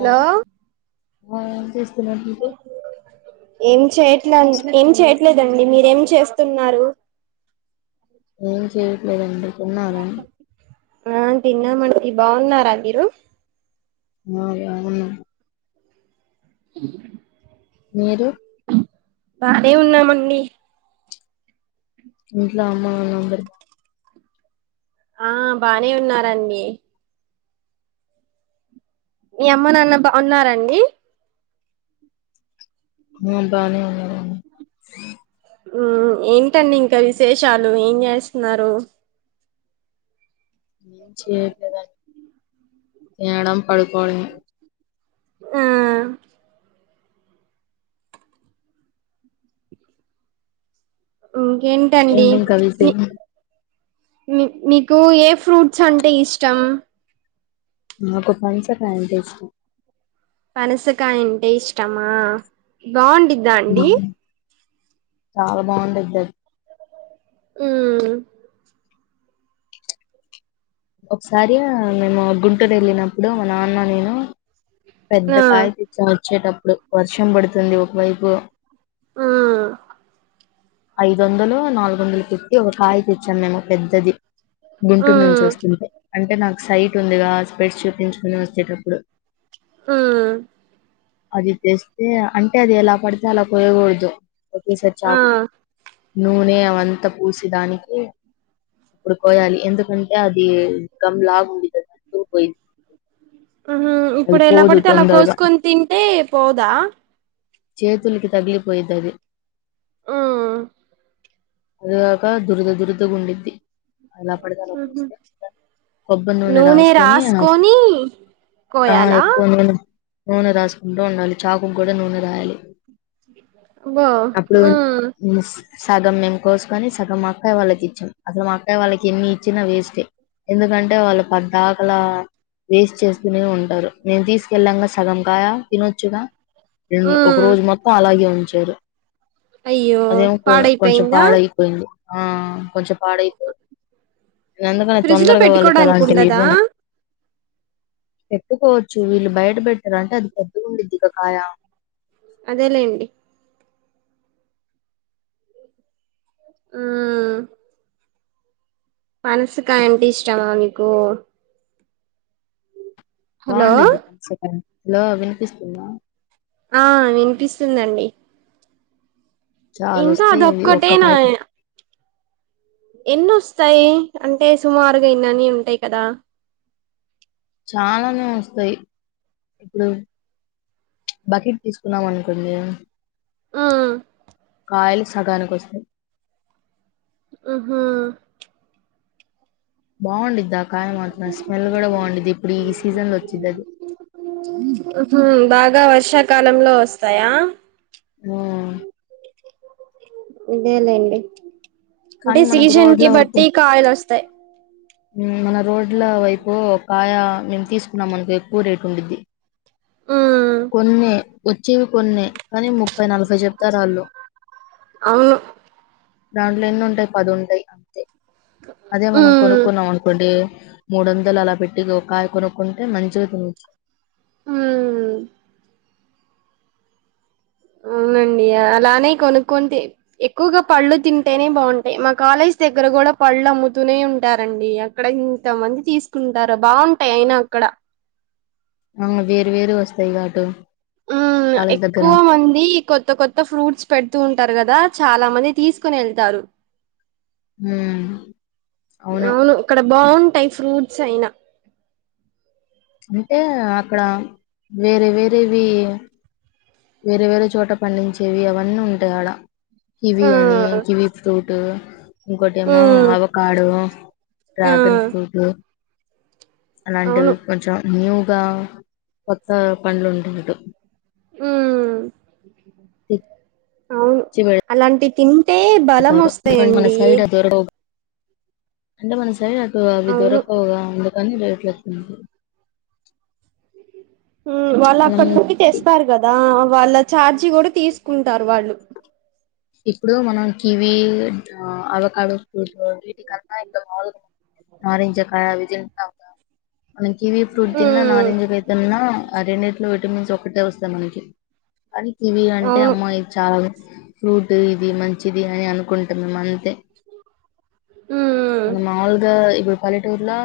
Hello ఆ ఏం చేస్తున్నారు మీరు ఏం చేయట్ల ఏం చేయట్లేదండి మీరేం చేస్తున్నారు ఏం చెయట్లేదండి తిన్నారా ఆ తిన్నామండి బాగున్నారా మీరు మయా అవును ఉ మీరు బానే ఉన్నామండి ఇట్లో అమ్మ నాన్న అందరు ఆ బానే ఉన్నారండి మీ అమ్మ నాన్న బా ఉన్నారండి ఉ బానే ఉన్నారు ఊ ఏంటండి ఇంకా విశేషాలు ఏం చేస్తున్నారు ఏం చేయట్లేదండి తినడం పడుకోవడం ఆ ఇంకేంటండి ఏంటి ఇంకా మీ విశేషం మీకు ఏ ఫ్రూట్స్ అంటే ఇష్టం నాకు పనసకాయ అంటె ఇష్టం పనసకాయ అంటే ఇష్టమా బాగుండిది చాలా బాగుండిది అది ఊ ఒకసారి మేము గుంటూరు వెళ్ళినప్పుడు మా నాన్న నేను పెద్ద ఆ కాయతచ్చం వచ్చేటప్పుడు వర్షం పడుతుంది ఒకవైపు ఆ ఐదు వందలు నాలుగు వందలు పెట్టి ఒక కాయ తెచ్చాము మేము పెద్దది గుంటూరు నుంచి మ్మ్ వస్తుంటే అంటే నాకు సైట్ ఉందిగా స్పెడ్స్ చూపించుకుని వచ్చేటప్పుడు ఆ అది తెస్తే అంటే అది ఎలా పడితే అలా కొయగూడదు ఒకే ఆ చాదు నూనె అవంత పూసి దానికి ఇప్పుడు కోయాలి ఎందుకంటే అది గమ్లాగు ఉంది కదా అందుకు పోయింది ఉహు అది ఇప్పుడు ఎలా పోదు పడితే అలా తొందరగా కోసుకొని తింటే పోదా చేతులకి తగిలిపోయితది ఉమ్ అదిగాక దురదదురదగా ఉండిద్ది అలా పడిదల వస్తే కొబ్బరి నూనె రాసుకొని ఆ కోయాలా ఎక్కువ నూనె నూనె రాసుకుంటూ ఉండాలి చాకు కూడా నూనె రాయాలి బా ఉమ్ ఎస్ సగం మేము కోసుకొని సగం మా అక్కయ వాళ్ళకి ఇచ్చాం అసలు మా అక్కయ్య వాళ్ళకి ఎన్ని ఇచ్చినా వేస్టే ఎందుకంటే వాళ్ళు పద్దకలా వేస్ట్ చేస్తూనే ఉంటరు నేను తీసుకెళ్లాంగా సగం కాయా తినొచ్చుగా ఉమ్ ఒక రోజు మొత్తం అలాగే ఉంచారు అయ్యో అదేమో కొంచెం పాడైపోయిందా పాడైపోయింది ఆ కొంచెం పాడై ఇగ అందుకని ఫ్రిడ్జ్ లో తొందరగా వాళ్ళకి పెట్టుకోడానికి అలాంటి ఉండదా వివ్వన పెట్టుకోవచ్చు వీళ్ళు బయట పెట్టారు అంటే అది పెద్ద్దగా ఉండిద్దిక కాయం అదేలేండి ఉమ్ మనసుకాయా అంటే ఇష్టమా మీకు హలో బాగుండది పనస్కయా లో వినిపిస్తుంద ఆ వినిపిస్తుందండి చాలా ఇంకా వస్తాయి అవి ఒక్క అదొక్కటేనా కాయకు ఎన్నోస్తాయి అంటే సుమారుగా ఇన్న అన్ని ఉంటాయి కదా చాననే వస్తయి ఇప్పుడు బకెట్ తీసుకున్నాం అనుకోండి ఆ కాయలు సగానికోస్తాయి ఆహ బాగుందిద్ది ఆ కాయ మాత్రం స్మెల్ కూడా బాగుంద్ది ఇప్పుడు ఈ సీజన్ లో వచ్చిది అది ఉహు బాగా వర్షాకాలంలో వస్తాయా ఆ ఇదేలేండి అంటే కానీ మనకు రోడ్ల సీజన్కి వైపు బట్టి కాయలస్ థై ఉమ్ మన రోడ్ల వైపు కాయ మేము తీసుకున్నాం అనకో ఎక్కువ రేట్ ఉంద్ది ఉమ్ కొన్ని వచ్చేవి కొన్ని కానీ ముప్పై నలభై చెప్తారాళ్ళు అవును దాంట్లో ఎన్ని ఉంటయి పది ఉంటయి అంతే అదే మనం ఉమ్ కొనుక్ మనుకోండి మూడు వందలు అలా పెట్టి కాయ కొనుక్కుంటే మంచిగా తినచ్చు ఉమ్ అవునండి అలానే కొనుక్కోనీ థిన్ ఎక్కువగా పళ్ళు తింటేనే బాంటయి మా కాలేజ్ దగ్గర కూడా పళ్ళు అమ్ముతూనే ఉంటారండి అక్కడ ఇంతమంది తీసుకుంటారు బాగుంటయి అయినా అక్కడ అవును వేరు వేరు వస్తయి గాటు ఉమ్ ఎక్కువ మంది కొత్త కొత్ త్త ఫ్రూట్స్ పెడుతూ ఉంటారు కదా చాలా మంది తీసుకుని వెళ్తారు ఉమ్ అవును అక్కడ బాగుంటయి ఫ్రూట్స్ అయినా అంటే అక్కడ వేరే వేరేవి వేరే వేరే చోట పండించేవి అవన్నీ ఉంటయి ఆడ కివి ఆ అని కివి ఫ్రూట్ ఇంకోటేమో మ్మ్ ఆవకాడో ఆ డ్రాగన్ ఫ్రూట్ అవును అలాంటివి కొంచెం న్యూగా కొత్త పండ్లు ఉంటున్నటు ఉమ్ తెచ్చి అవును అలాంటి తింటే బలం కం మన వస్తాయండి సైడ్ అది దొర్కెవ్ అంటే మన సైడ్ అటు అవి అవును దొరకవు గా అందుకని లేట్లు ఎక్కువ ఉంటాయి ఉ వాళ్ళు మనం అక్కడ నుండి తెస్తారు గదా వాళ్ళ ఛార్జి గూడా తీసుకుంటారు వాళ్ళు ఇప్పుడు మనం కివి ఆ అవకాడొ ఫ్రూట్స్ వీటి కన్నా ఎ బ ఆరెంజకాయ అవి తింటాగా మనం కివి ఫ్రూట్ తిన్నా మ్మ్ ఆరేంజ్ తిన్నా ఆ రెండిటిలో విటమిన్స్ ఒక్కటే వస్తది మనకి అది కివి అంటే అవును అమ్మో ఇది చాలా ఫ్రూట్ ఇది మంచిది అని అనుకుంటునం అంతే మ్మ్ మన మాముూలుగా ఇప్పుడు పల్లెటూరులో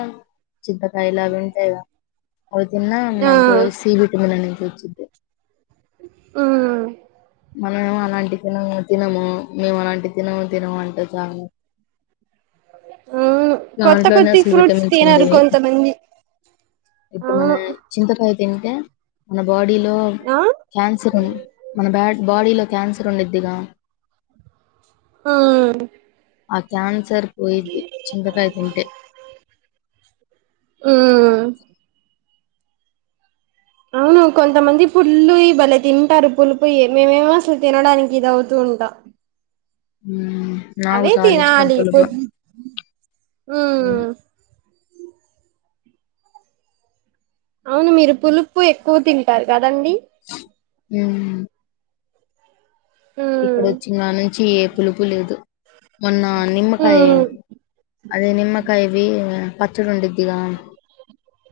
చింతకాయలు అవి ఉంటాయిగా అవి తిన్నా ఆ మనకు సి విటమిన్ అనేది వచ్చిది ఉ మనం అలాంటి తినము తినము మేము అలాంటి తినము తినము అంటే చాలా ఆ కొత్త దాంట్లోనే కొత్తి అసలు ఫ్రూట్స్ విటమిన్స్ ఉండేవి తినర్కుంత మంది ఇప్పుడు మన చింతకాయ తింటే మన బాడీలో ఆ క్యాన్సర్ ఉ మన బా బాడీలో క్యాన్సర్ ఉండుద్దిగా ఆ ఆ క్యాన్సర్ పోయిద్ది చింతకాయ తింటే ఉ అవును కొంతమంది పుల్లు ఇ బలే తింటారు పులుపుయి మిమేమో అసలు తినడానికి ఇది అవుతూ ఉంటాం ఊ నాకు అవే చాల ఇష్టం తినాలి పులుపు పుల్ ఉమ్ అ అవును మీరు పులుపు ఎక్కువ తింటారు గదండి ఉమ్ ఇక్కడ ఉమ్ వచ్చిన నుంచి ఏ పులుపు లేదు మొన్నా నిమ్మకాయె ఉమ్ అదే నిమ్మకాయవి పచ్చడుండిద్దిగా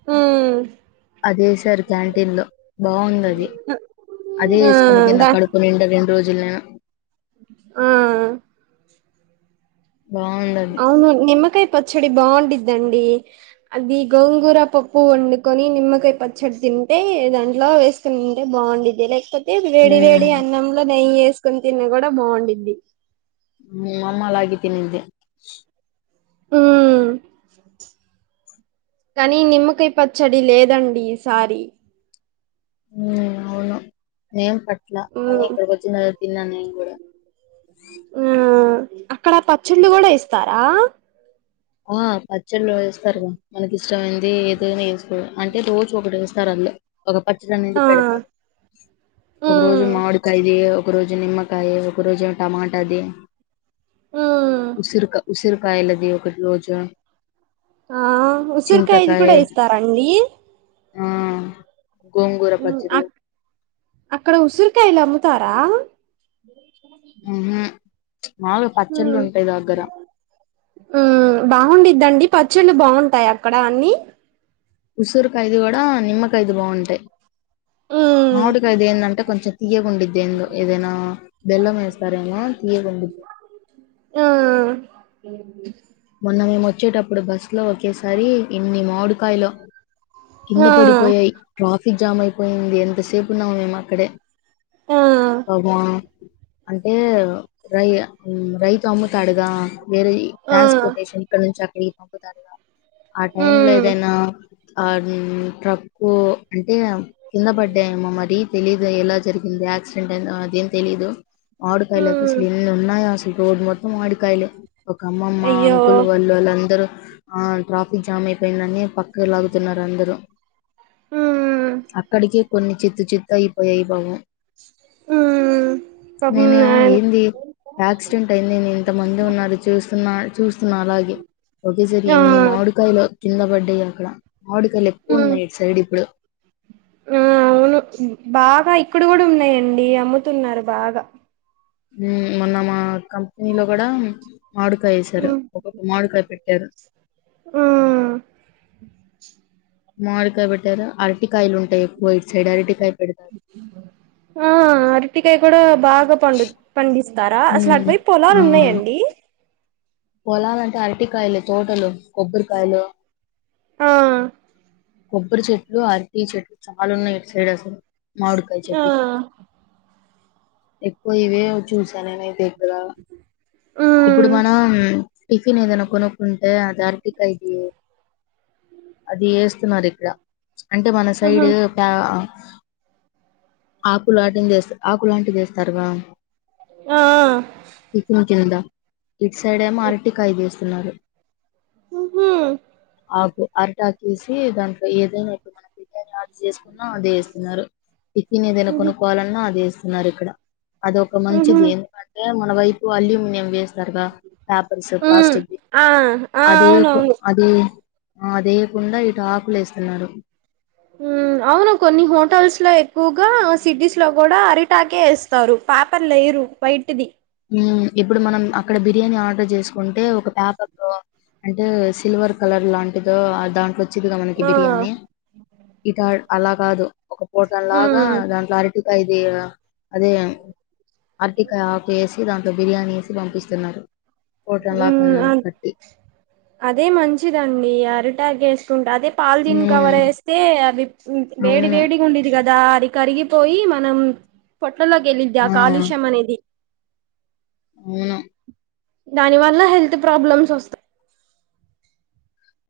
ఉ అదేసారు క్యాంటీన్లో బాగుంది అది అదే ఆ ఎస్కొని తిన్న దా కడుప్ కడుపునిండ రెండు రోజులు నేను ఆ బాగుంది అది అవును నిమ్మకాయ పచ్చడి బాగుండుద్దండీ అది గోంగూర పప్పు వండుకొని నిమ్మకాయ పచ్ఛడి తింటే దాంట్లో వేస్ తింటే బావుండుద్ది లేక్పోతే వేడి వేడి మ్మ్ అన్నంలో నెయ్యెస్కున్తిన్నా గూడా బావుండుద్ది మా మ్మమ్మా అలాగె తినింది ఊ కానీ నిమ్మకాయ్ పచ్చడి లేదండి ఈ సారి ఉం అవును నేన్పట్ల కానీ మ్మ్ ఇక్కడకొచ్చిన్ తరవాత్తిన్నా నేను గూడా ఉమ్ అక్కడ పచ్చళ్ళు కూడా ఏస్తారా ఆ పచ్చళ్ళు వేస్తారు మనకిస్ ష్టమైంది ఏదైనా యేస్కో అంటె రోజ్కొకటేస్తారు ఆల్ళు ఒక పచ్చడనేది ఆ పెడతారు ఒక రోజు మ్మ్ మాడికాయది ఒక రోజు నిమ్మకాయ ఒక రోజు టమాటాది మ్మ్ ఉసిరుకా ఉసిరకాయలది ఒకట్రోజు ఆ ఉసుర్కాయిది కూడా ఏస్తారాండి ఆ గోంగూర మ్మ్ పచ్చడి అక్ అక్కడ ఉసిరికాయలమ్ముతారా [unintelligible] ఉహు మాలుగ పచ్చళ్ళుంటాయి దగ్గర ఊ బావుండిద్దండి పచ్చళ్ళు బాగుంటాయా అక్కడ అన్నీ ఉసూరుకాయిది గూడా నిమ్మకాయిది బావుంటాయి మ్మ్ మామిడికాయిది ఏందంటే కొంచెం తీయగుండుద్దెందో ఏదేనా బెల్లమేస్తారేమో తీయగుండి ఆ మొన్న మేమొచ్చేటప్పుడు బస్లో ఒకేసారి ఇన్ని మావుడికాయలు కింద ఆ పడిపోయాయి ట్రాఫిక్ జామ్ అయిపోయింది ఎంతసేపున్నామొ మేమక్కడే ఆ అవా అంటే రై రైతమ్ముతాడుగా వేరే ఇ ఆ ట్రాన్స్పోర్టేషన్ క్కడ నుంచి అక్కడికి పంపుతారుగా ఆ టైమ్ లో మ్మ్ ఏదైనా అది ట్రక్కు అంటే ఇగ కింద పడ్డాయేమో మరి తెలీదు యెలా జరిగింది యాక్సిడెం అదేం తెలీదు మమాడికాయలు అయితే మ్మ్ ఫుల్ ఉన్నాయి అసలు రోడ్డు మొత్తం మోడికాయలు అమ్మమ్మా అయ్యో అంకుల్ వాళ్ళుళ్ళందరూ ఆ ట్రాఫిక్ జామ్ అయిపోయిందని పక్క లాగుతున్నారందరూ మ్మ్ అక్కడికే కొన్ని చిత్తు చిత్తయిపోయాయి పాపం ఉమ్ పాపం నేనేమో ఏందీ యాక్సిడెంట్ అయింది నేను తమంది ఉన్నారు చూస్తున్నా చూస్తున్నా అలాగె ఒకేసారి ఆ ఎన్ని మోడికాయలో కింద పడ్డయి అక్కడ మోడికాయలు ఎక్కువున్నయి ఇట్సైడ్ ఇప్పుడు ఉ అవును బాగా ఇక్కడ గూడ ఉన్నయండి అమ్ముతున్నారు బాగా ఊ మొన్న మా కంప్నీలో గూడా మాడుకాయ యేసేరు మామిడికాయ పెట్టేరు ఆ మాడికాయ పెట్టారా అరటికాయలుంటాయి ఎక్కువ ఇట్సైడ్ అరటికాయ పెడతారు ఆ అరటికాయ కూడా బాగా పండు పండిస్ స్తారా అసలు ఉమ్, అటువైపు పొలాలు ఉన్నాయండి పొలలు అంటే అరటికాయలు తోటలు కొబ్బరికాయలు ఆ కొబ్బరి చెట్లు అరటి చెట్లు చాలా ఉన్నాయి ఇటు సైడ్ అసలు మామిడికాయ ఆ చెట్లు ఎక్కువ ఇవే చూసానేైతే ఇక్కడ ఇప్పుడు ఉమ్ మనం టిఫిన్ ఏదైనా కొనుక్కుంటే అది ఆర్టికా ఇది అది ఏసు స్తున్నారు ఇక్కడ అంటే మన సైడ్ ఆహా ఆ ఆకులు లాంటి అస్త ఆకులాంటివి ఏస్తారుగా ఆ పిక్న్ కింద ఇట్ సైడెమో ఆరటికాయదిస్తున్నారు ఉహు ఆకు అరటాకేసి దాంట్లో ఏదైనా ఇప్పుడు మన బిర్యానీ ఆకు చేసుకున్నా అదే ఇస్తున్నారు టిఫీన్ ఏదైనా ఉహు కొనుక్కోవాలన్నా అది ఇస్తున్నారు ఇక్కడ అద ఒక ఉహు మంచిది ఎందుకంటే మన వైపు అల్యూమినియం చేస్ లాటి గా పేపర్స్ ఉమ్ ప్లాస్టిక్ ఆ ఆ అది ప్ అవునవును అది ఆదేయకుండా ఇటు ఆకులు ఏస్తున్నారు హ్మ్ అవును కొన్ని హోటల్స్ లో ఎక్కువగా సిటీస్ లో కూడా అరిటాకే ఏస్తారు పేపర్లు ఏయ్యారు. వైటిది వ్మ్ ఇప్పుడు మనం అక్కడ బిర్యానీ ఆర్డర్ చేసుకుంటే ఒక పేపర్ తో అంటే సిల్వర్ కలర్ లాంటిదో ఆ దాంట్లో మంచిదిగా మనకి ఆ బిర్యానీ ఇగ అలా కాదు ఒక పోట లాగా మ్మ్ దాంట్లో అర్ టికాది అదే అరటికాయ ఆకు వేసి దాంట్లో బిర్యానీ ఏసి పంపిస్త తన్నారు పొట్నం లాగా అన్ కట్టి అదే మంచిదండి అరిటాగ్ ఏసుకుంటా అదే పాల్ దీన్ కవర్ ఉమ్ ఏస్తే అవి వేడి అవును వేడిగా ఉండేది కదా అది కరిగిపోయి మనం పోట్లలోగ్ ఎల్లిది ఆ కాలుష్యం మనేది అవును దాని వల్ల హెల్త్ ప్రాబ్లమ్స్ వస్త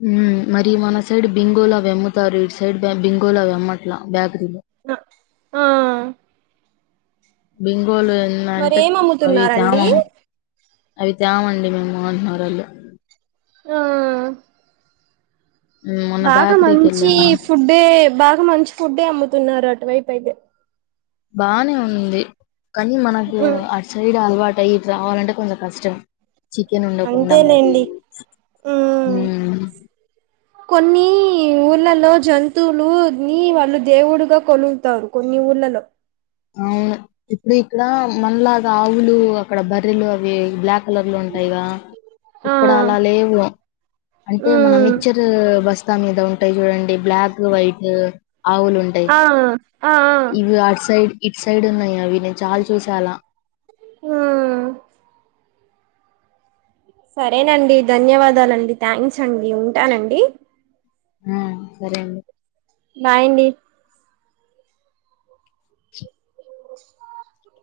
వ్మ్ మరి మన సైడ్ బింగోలా అవి అమ్ముతారు ఇట్ సైడ్ బింగోల అవి అమ్మ బేకరిలో ఆ బింగోలు ఎ అంట మరేం అవి అమ్ముతున్నారండి తామమ్ అవి తామండి మేము మా అటునర్రాళ్ళు ఆ మొన్న బాగా బేకరీకి మంచి వెళ్ళా ఫుడ్డే బాగా మంచి ఫుడ్డే అమ్ముతున్నారు అటువైపు అయితే బానే ఉంది కానీ మనకు మ్మ్ ఆట్ సైడ్ అలవాటు అయ్యి ఇటు రావాలంటే కొంచెం కష్టం చికెన్ ఉండకుండా మరి అంతేలేండి మ్మ్ వ్మ్ కొన్ని ఊళ్లలో జంతువులు ని వాళ్ళు దేవుడుగా కొలుగుతారు కొన్ని ఊళ్లలో అవును ఇప్పుడు ఇక్కడ మన్లగా ఆవులు అక్కడ బర్రెలు అవి బ్లాక్ కలర్లు ఉంటాయిగా ఆ ఇక్కడ అలా లేవు అంటే మన మ్మ్ మిక్చర్ బస్తా మీద ఉంటాయి చూడండి బ్లాక్ వైట్ ఆవులు ఉంటాయి ఆ ఆ ఇవి అటు సైడ్ ఇటు సైడ్ ఉన్నాయి అవి నేను చాలా చూసే అలా హ్మ్ సరేనండి ధన్యవాదాలండి థ్యాంక్స్ అండి ఉంటానండి ఆ సరే అండి బాయ్ అండి [unintelligible]